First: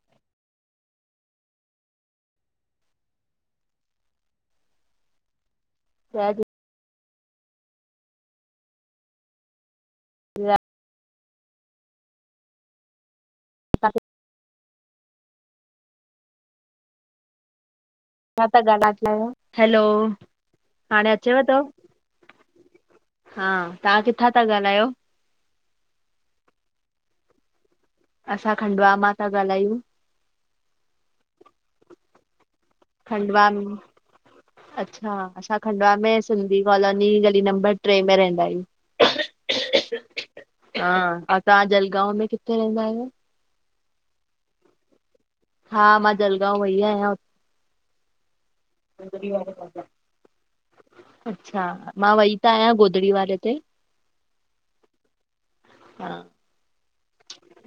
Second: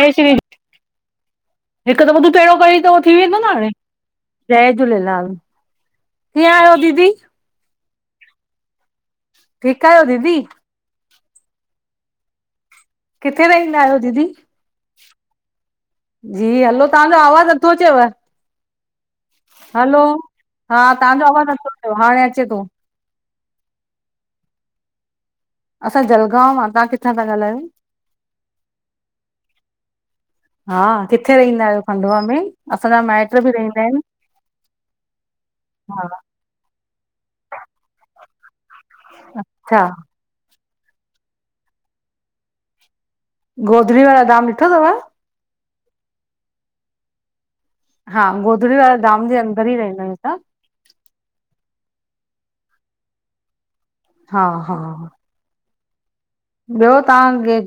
ऐं स [unintelligible] हिकु दफ़ो तू त एहणो कयूई त हो थी वेंदो न हाणे, जय झूलेलाल। जय कीअं आयो दीदी? ठीक आहियो दीदी? झूलेलाल किथे रहंदा आहियो दीदी? जी हलो तव्हांजो आवाज़ु नथो अचेव। मां त ॻाल्हाएत आहियो। हलो, हा तव्हांजो आवाज़ु थो? नथो अचे, हा हाणे अचे थो। हा, तव्हां किथां था ॻाल्हायो? असां जलगांव मां, तव्हां किथां था ॻाल्हायो? असां खंडुवा मां था ॻाल्हायूं। हा किथे रहंदा आहियो खंडुवा में? असांजा माइट खंडवा बि में, रहंदा आहिनि, अच्छा असां खंडवा हा में सिंधी कॉलोनी गली नंबर ट्रे में रहींदा आहयूं। अच्छा हा, तव्हां जलगांव में किथे रहंदा आहियो? गोधरी वारो धाम ॾिठो अथव? हा, मां जलगांव वई आहियां। हा गोधड़ी वारा धाम जे अंदरि ई रहींदा आहियूं असां। अच्छा मां वई त आहियां गोधड़ी वारे ते। हा हा हा ॿियो तव्हां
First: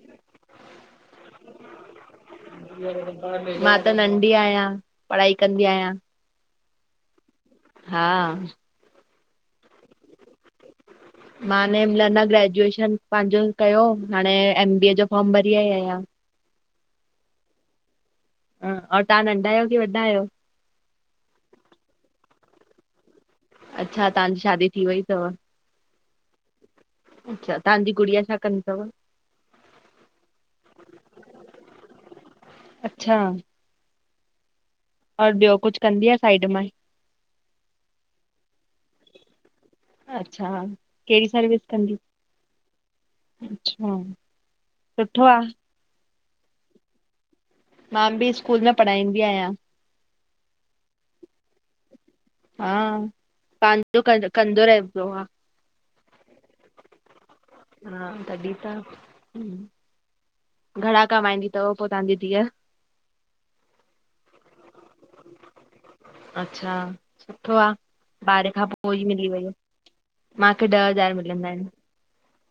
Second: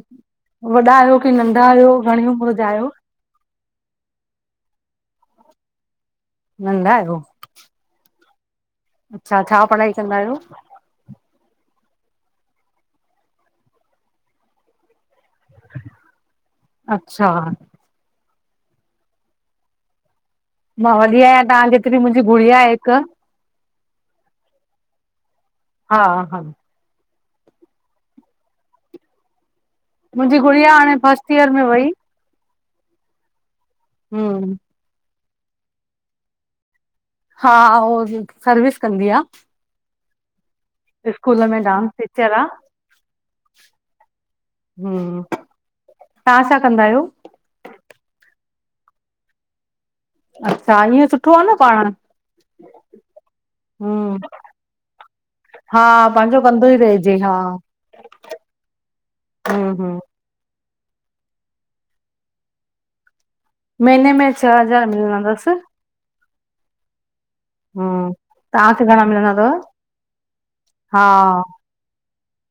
वॾा आहियो की नंढा आहियो घणी उमर? मां त नंढी आहियां। पढ़ाई कंदी आहियां। नंदा आहियो? हा अच्छा छा पढ़ाई कंदा आहियो? मां ने हिमल न ग्रेजुएशन पंहिंजो कयो, हाणे एम बी ए जो फॉर्म भरी आई आहियां। अचछा ह और तव्हां नंढा आहियो की वॾा आहियो? मां वॾी आहियां तव्हां जेतिरी मुंहिंजी गुड़िया आहे हिक। अच्छा, तव्हांजी शादी थी वई तव? हा हा अच्छा, तव्हांजी गुड़िया छा कंदी तव? मुंहिंजी गुड़िया हाणे फर्स्ट ईयर में वई। अच्छा हम् और ॿियो कुछ कंदी आ साइड मां ई? हा उ सर्विस कंदी आ। अच्छा कहिड़ी स्कूल सर्विस में डांस कंदी? टीचर आ। अच्छा सुठो आ। तां छा कंदा आयो? मां बि स्कूल में पढ़ाईंदी आहियां। अच्छा ईअं सुठो आ न पाण। हा पांजो हम्म कम कंदो रहबो आ। हा पांजो कंदो ई रहिजे हं हा तॾहिं त हम्म, हं। घणा कमाईंदी थव पो तांजी दिअ? महिने में छः हज़ार मिलंदस्। अच्छा। सुठो आ हम्म ॿारहें खां तव्हांखे पो ई घणा मिली मिलंदा वई अथव मांखे ॾह हा हज़ार मिलंदा आहिन।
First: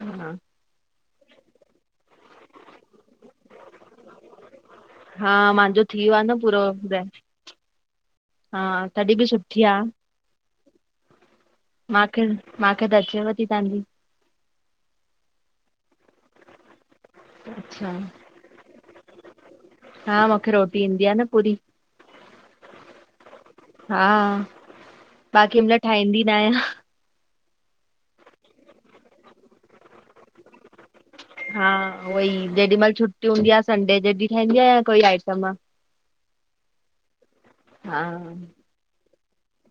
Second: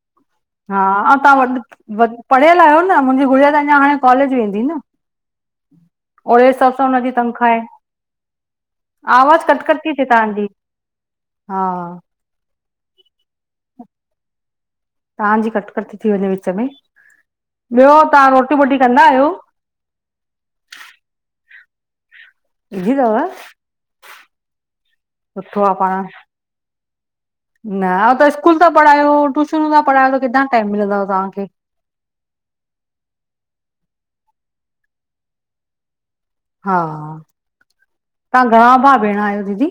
हा। हा अं तव्हां वॾ पढ़ियल आहियो न मुंहिंजी गुड़िया त अञा हाणे कॉलेज वेंदी न। हा मांजो थी वा आ न ओड़े पूरो हिसाब सां हुनजी तनख़्वाह आहे हा तॾहिं बि सुठी आ। [unintelligible] तांजी हा। मूंखे मांखे दर्चेव थी तां जी। तांजी कटकट थी वञे विच में अच्छा ॿियो तां रोटी वोटी कंदा आहियो? हा मूंखे रोटी ईंदी आ न पूरी। जि दव। हा बाक़ी आहे मल पाण ठाहींदी न आयां। न त स्कूल था पढ़ायो, ट्यूशनूं था पढ़ायो त किथां टाइम मिलंद तांखे। हां उह ई जेॾी मल छुटी हूंदी आहे संडे जॾी ठहंदी आया कोई आइटम। हां हा तां घणा भा-भेण आहियो दीदी?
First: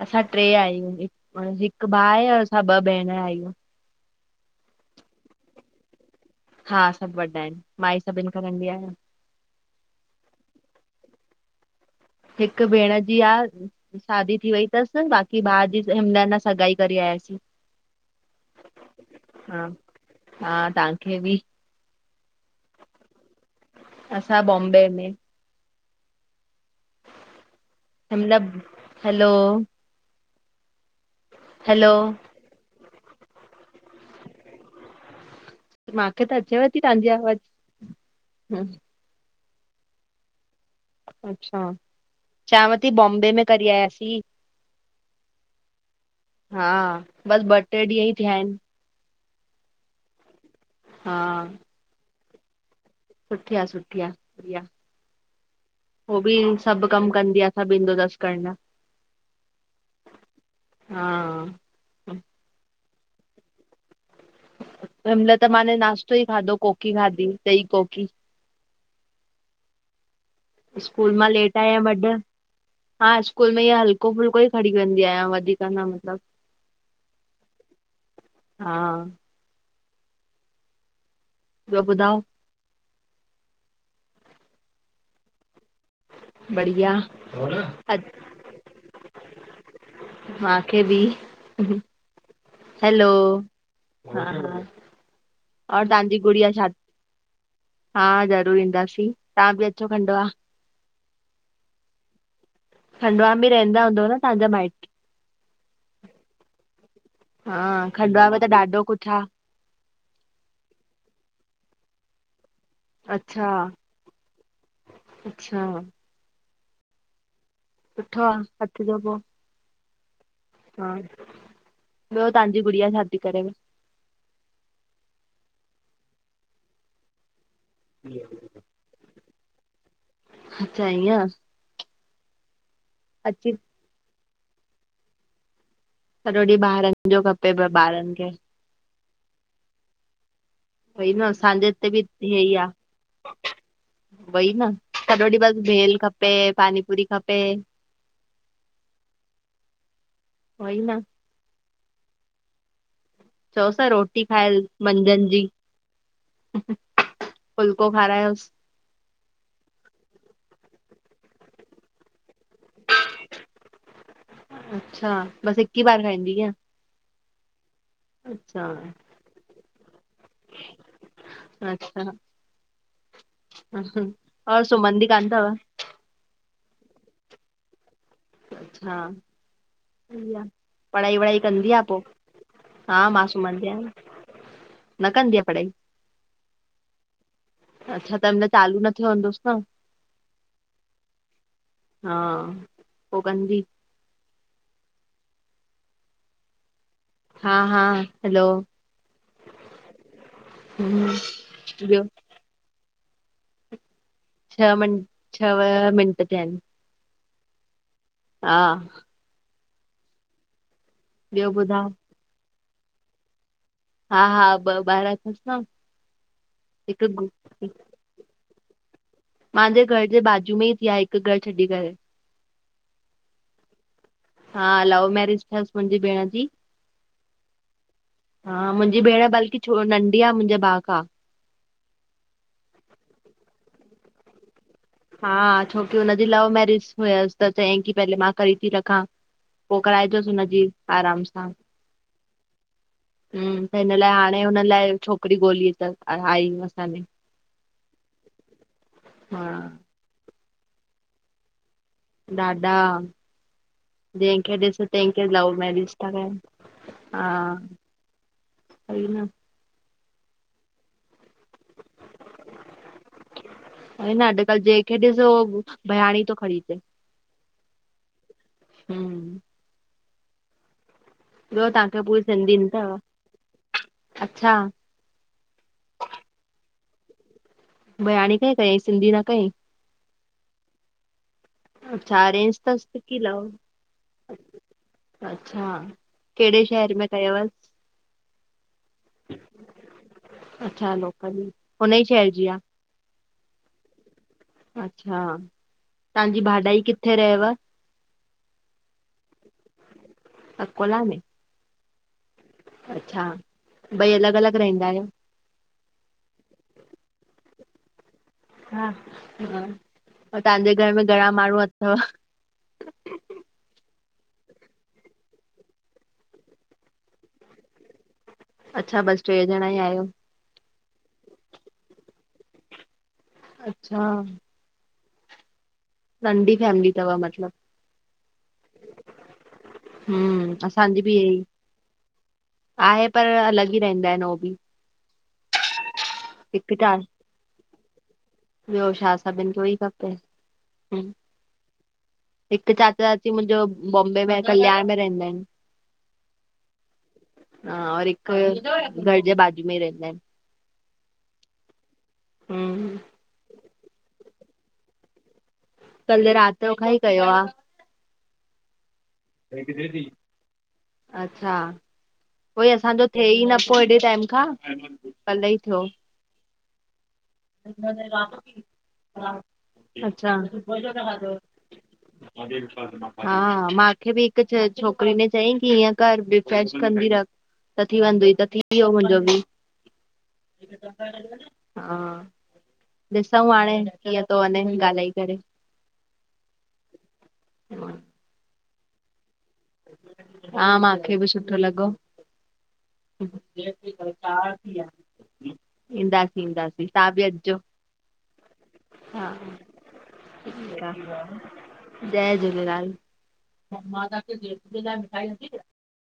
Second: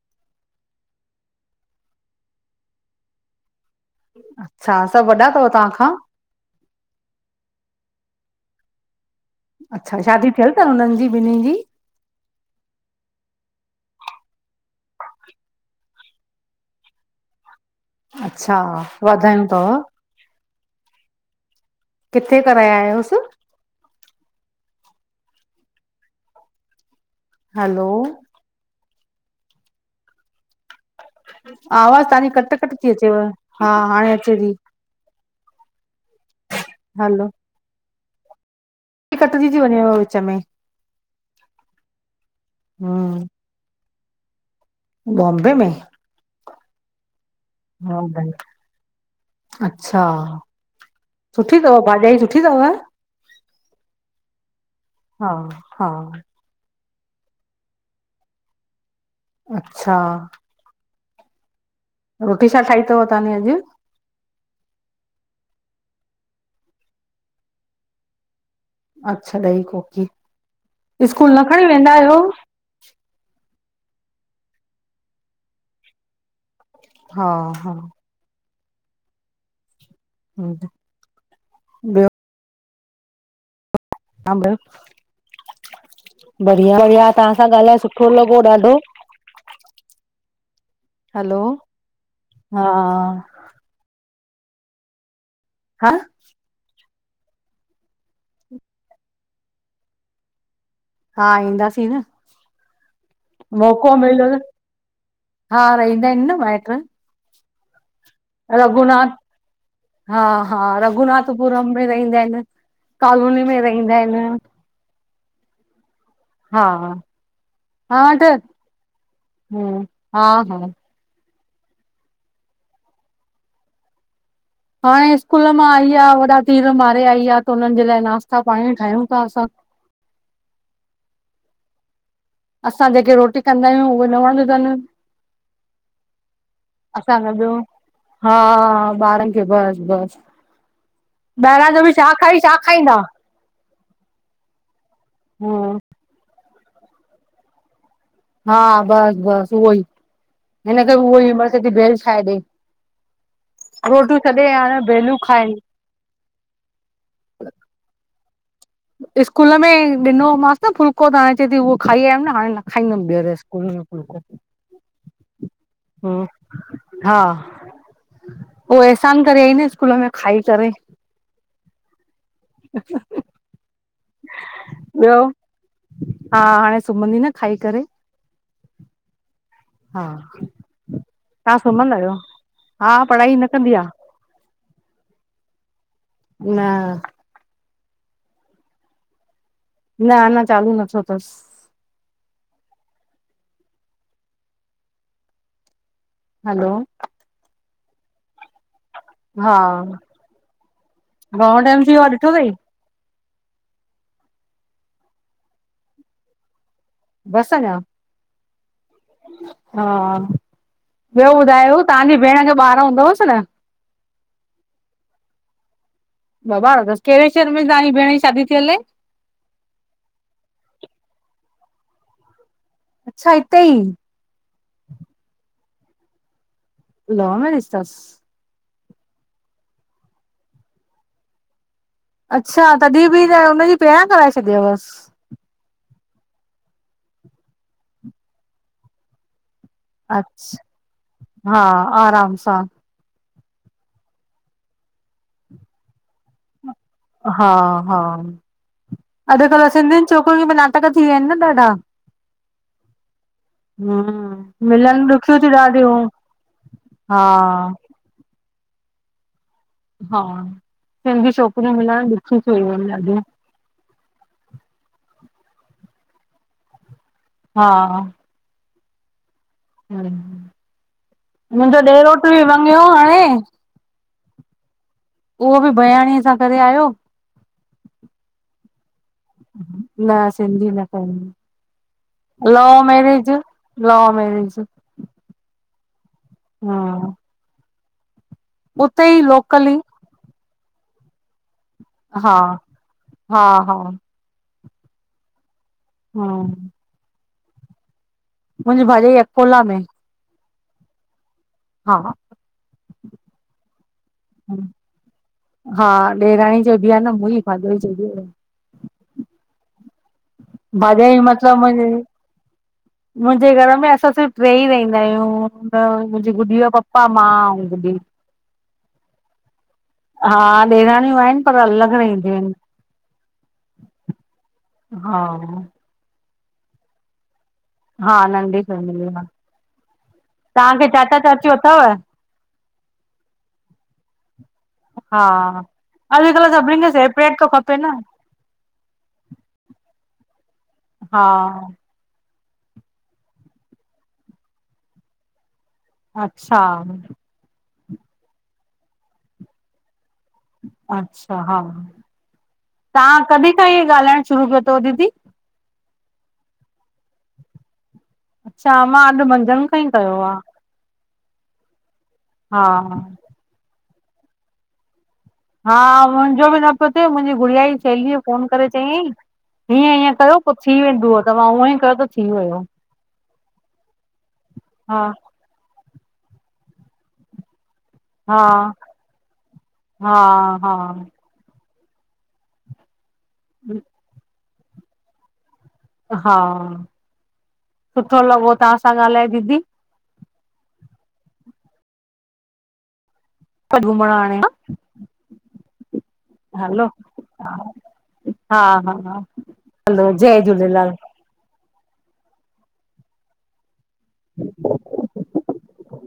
असां ट्रे आहियूं हिक भा आहे असां ॿ भेणर आहियूं। अच्छा सभु वॾा थव तांखां? हां सभ वॾा आहिन् माई सभिन खां नंढी आहियां। अच्छा शादी थियल थ हुनन् जी ॿिन्हिन् जी? हिकु भेण जी आ। शादी थी वई थस बाक़ी भा जी हिमदन सगाई करी आयासीं। अच्छा वाधायूं थव। हां तां खे बि। किथे कराया आयोस्? असां बॉम्बे में। हलो। लभ हलो। हलो आवाज़ तांजी कट कट थी अचेव हां हाणे अचे थी। मांखे त अचेव थी तांजी हलो आवाज़ ह। कटजी थी वञेव विच में। अच्छा, चांवती हम्म बॉम्बे में कॾई आयासीं। बॉम्बे में? हां बस ब। हां भई अच्छा सुठी थव भाॼाई सुठ। थी थव। सुठि या सुठि या बढ़िया हा हा हो बि। सभ कम कंदी आ सभ इंदो थस करणा। अच्छां हां आ रोटी छा ठाही तव ताने अॼ! हिनमल त माने नाश्तो ई खादो कोकी खादी, द्ही कोकी। अच्छा द्ही कोकी, स्कूल न खणी वेंदा आयों। हां स्कूल में ईअ हल्को फुल्को ई खणी वेंदी आयां वधिक न मतलब। हां-हा हा आ रोज़ ब्यो बुधाओ तां बुधायो बढ़िया बढ़िया-बढ़िया तहां सां गालाए सुठो लगो ॾाढो। माखे भी! हलो हा हलो हा-हा और हा ताहांजी गुड़िया छा हा ज़रूर ईंदासीं तहां बि अचो खंडवा। हा ईंदासीं न। खंडवा में रहंदा मौको हूंदव न मिलियो तहां त जा माइट्र हा रहंदा आहिनि न माइट हां रघुनाथ हा-हां रघुनाथ पुरम में रहेंदा आहेन। कॉलोनी अच्छा में रहिंदा आहिन अच्छा हां सुठो आ अच जो पो ह्म्म् हां-हां हां ॿयो तांजी गुड़िया छ़ाती करेव। हाणे स्कूल मां आई आह वॾा तीर मारे आई आ त हुनन जे लाए नाश्ता पाणी ठाहयूं था असां अच्छा ईंअ असां जेके रोटी कंदा आयूं उहे न वणंदी तन्। सॼो ॾींहुं ॿारनि जो असांखे ॿयो खपेव ॿारनि खे हां-हां बारन खे बस बस। सही में, असांजे ॿाहिरां जो इतेे बि छा खाई छा ईऐ आ। खाईंदा वई न, सॼो ॾिह बस हम्म भेल खपें। पानी पुरी खपे। हा! बस, बस उहो ई वई हिन खे न उहो ई बस चयेती भेल ठाहे ॾे। चओस न रोटियूं रोटी छॾे खाए हाणे भेलूं मंझंज जी। खाइनि ह्ह्ह फुल्को खारायोस। स्कूल में ॾिनो हो मास न फुल्को त हाणे चेती उहो खाई आयम न हाणे न। न खाई दम ॿियर स्कूल में फ़ुल्को अच्छा बसि हिक ई बार हम्म! खाईंदी कीअं हा! अच्छा उओ अहसान करे आई न स्कूल में खाई करे। अच्छा ह्हह। और सुमंदी ॿियो कान तव हा! हाणे सुमंदी न खाई करे। अच्छा हा पढ़ाई वढ़ाई तव्हां कंदी आ सुम्हंदा पो, आहियो हा मां पढ़ाई न सुमंदी कंदी आयां आ न। न कंदी आ पढ़ाई। न्! अच्छा त हिनमल चालू न थ्यो हुंदूस न न, अन्ना चालू न थ्यो तस। हा! पो कंदी हल़ो! हां-हा हलो! हा! घणो टाइम थी वियो ॿियो आ ॾिठो अथई? छह, मिं छह मिंट थिया आहिनि। बस अञा। हा हा, ॿियो ॿुधायो तव्हांजी भेण जो ॿारु हूंदवसि न? हा हा ॿ ॿारहांं अथसि न। ॿ ॿार तसि। हिकु कहिड़े गु- शहर में तव्हांइ भेण ई शादी थीहल ए? मुंहिंजे घर जे बाजू में ही थी आ हिक घर छॾी करे। अच्छा हिते ई हा लव मैरिज थियस मुंहिंजी भेण जी। लव मैरेज तस? हा, मुंहिंजी भेण बल्कि छो नंढी आ मुंहिंजे भाउ खां। अच्छा! तॾहिं बि न हुनजी पहिरां कराए छॾिय वसि? हा, छोकी हुनजी लव मेरिज हुयसि त चयईं की पहले मां करी थी रखां। पो कराइ जोसि हुनजी अच्छा आराम सां। हा आराम सां हम्म, त हिन लाइ हाणे हुन लाइ छोकिरी ॻोल्ही अथस आईूं असांने। हा हा, हा। अॼुकल्ह सिंधियुनि छोकिरियुनि मे भी नाटक थी विया आहिनि न ॾाढा। ॾाढा जंखे हम्म ॾिस मिलनि तंखे ॾुखियूं थियूं लव मैरिज ॾाढियूं था कयन हा। सई न हा सिंधी छोकिरियूं मिलण ॾुखी थी वयूं आहिनि ॾाढियूं वई न अॼकल्ह जेहिंखे ॾिस हो भयाणी थो खणी अचे। हा हम् हम् ॿियो मुंहिंजो तव्हांखे पूरी ॾेरोट्र बि सिंधी ईंदी मांगियो तव हाणे। अच्छा उहो बि भयाणींय सां करे आयो। बयाणी खा कई सिंधी न कई? न सिंधी न अच्छा कई। अरेंज लव तसि की मैरेज लव? लव मैरेज अच्छा कहिड़े शहर में हम्म कयवस? उते ई लोकली ई। अच्छा लोकल ई। हुन ई शहर हा जी आ हा हा अच्छा तव्हांजी हम्म भाॾाई किथे रहेव? मुंहिंजी भाॼाई अकोला में। अकोला में? हा अच्छा ॿई अलॻि अलॻि रहंदा आहियो? हा ॾेराणी चय बि आहे न मुंई भाॼाई चय बि आ या। हा हा, तव्हांजे घर में भाॼाई घणा माण्हू मतिलबु अथव? मुंहिंजी मुंहिंजे घर में असां सिर्फ़ु ट्रे ही रहंदा आहियूं मुंहिंजी गुॾीअ जो पपा मां ऐं गुॾी। अच्छा बसि ट्रे ॼणा ई आहियो? हा ॾेराणियूं आहिनि पर अलॻि न रईंदियूं आहिनि। अच्छा हा नंढी फैमिली तव मतलब? हा नंढी फैमिली आ। हम्म असांजी बि इहे ई चाचियूं अथव आहे पर अलग ई रहंदा आहिन उ बि। हा अॼुकल्ह हिक सभिनीनि खे चार सेपरेट थो खपे न ॿियो छा सभिन खे ई खपे। हा हिक चाचा चाची मुंहिंजो बॉम्बे में कल्याण में रहंदा आहिन। अच्छा हा और हिक घर जे बाजू में ई रहंदा आहिन। अच्छा हा आहिन। तव्हां कॾहिं खां इहे ॻाल्हाइण शुरू कयो तव दीदी? कल रात खां ई कयो आ। शामा अल मंद अच्छा हा कोई असांजो थए ई न पो हेॾे टाइम खां। कल्ह ई थियो। हा मुंहिंजो बि न पियो थिए मुंहिंजी गुड़िया जी सेलीअ फोन करे चयई। हीअं हीअं अच्छा कयो पो थी वेंदव त मा हूअं ई कयो त थी वियो। हा मांखे बि हिक हा छोकिरी ने चयईं की इअं घर रिफ्रेश कंदी रख। त थी वेंदोई हा त थी वियो मुंहिंजो बि। हा हा हा ॾिसंउ हाणे कीअं थो वञे ॻाल्हाए करे। हा सुठो लॻो तव्हां सां ॻाल्हाए दीदी। हा मांखे बि सुठो लॻो। घुमण हाणे [unintelligible] ईंदासीं हलो ईंदासीं तव्हां बि अचजो। हा हा हा हलो जय ठीकु आ, झूलेलाल जय झूलेलाल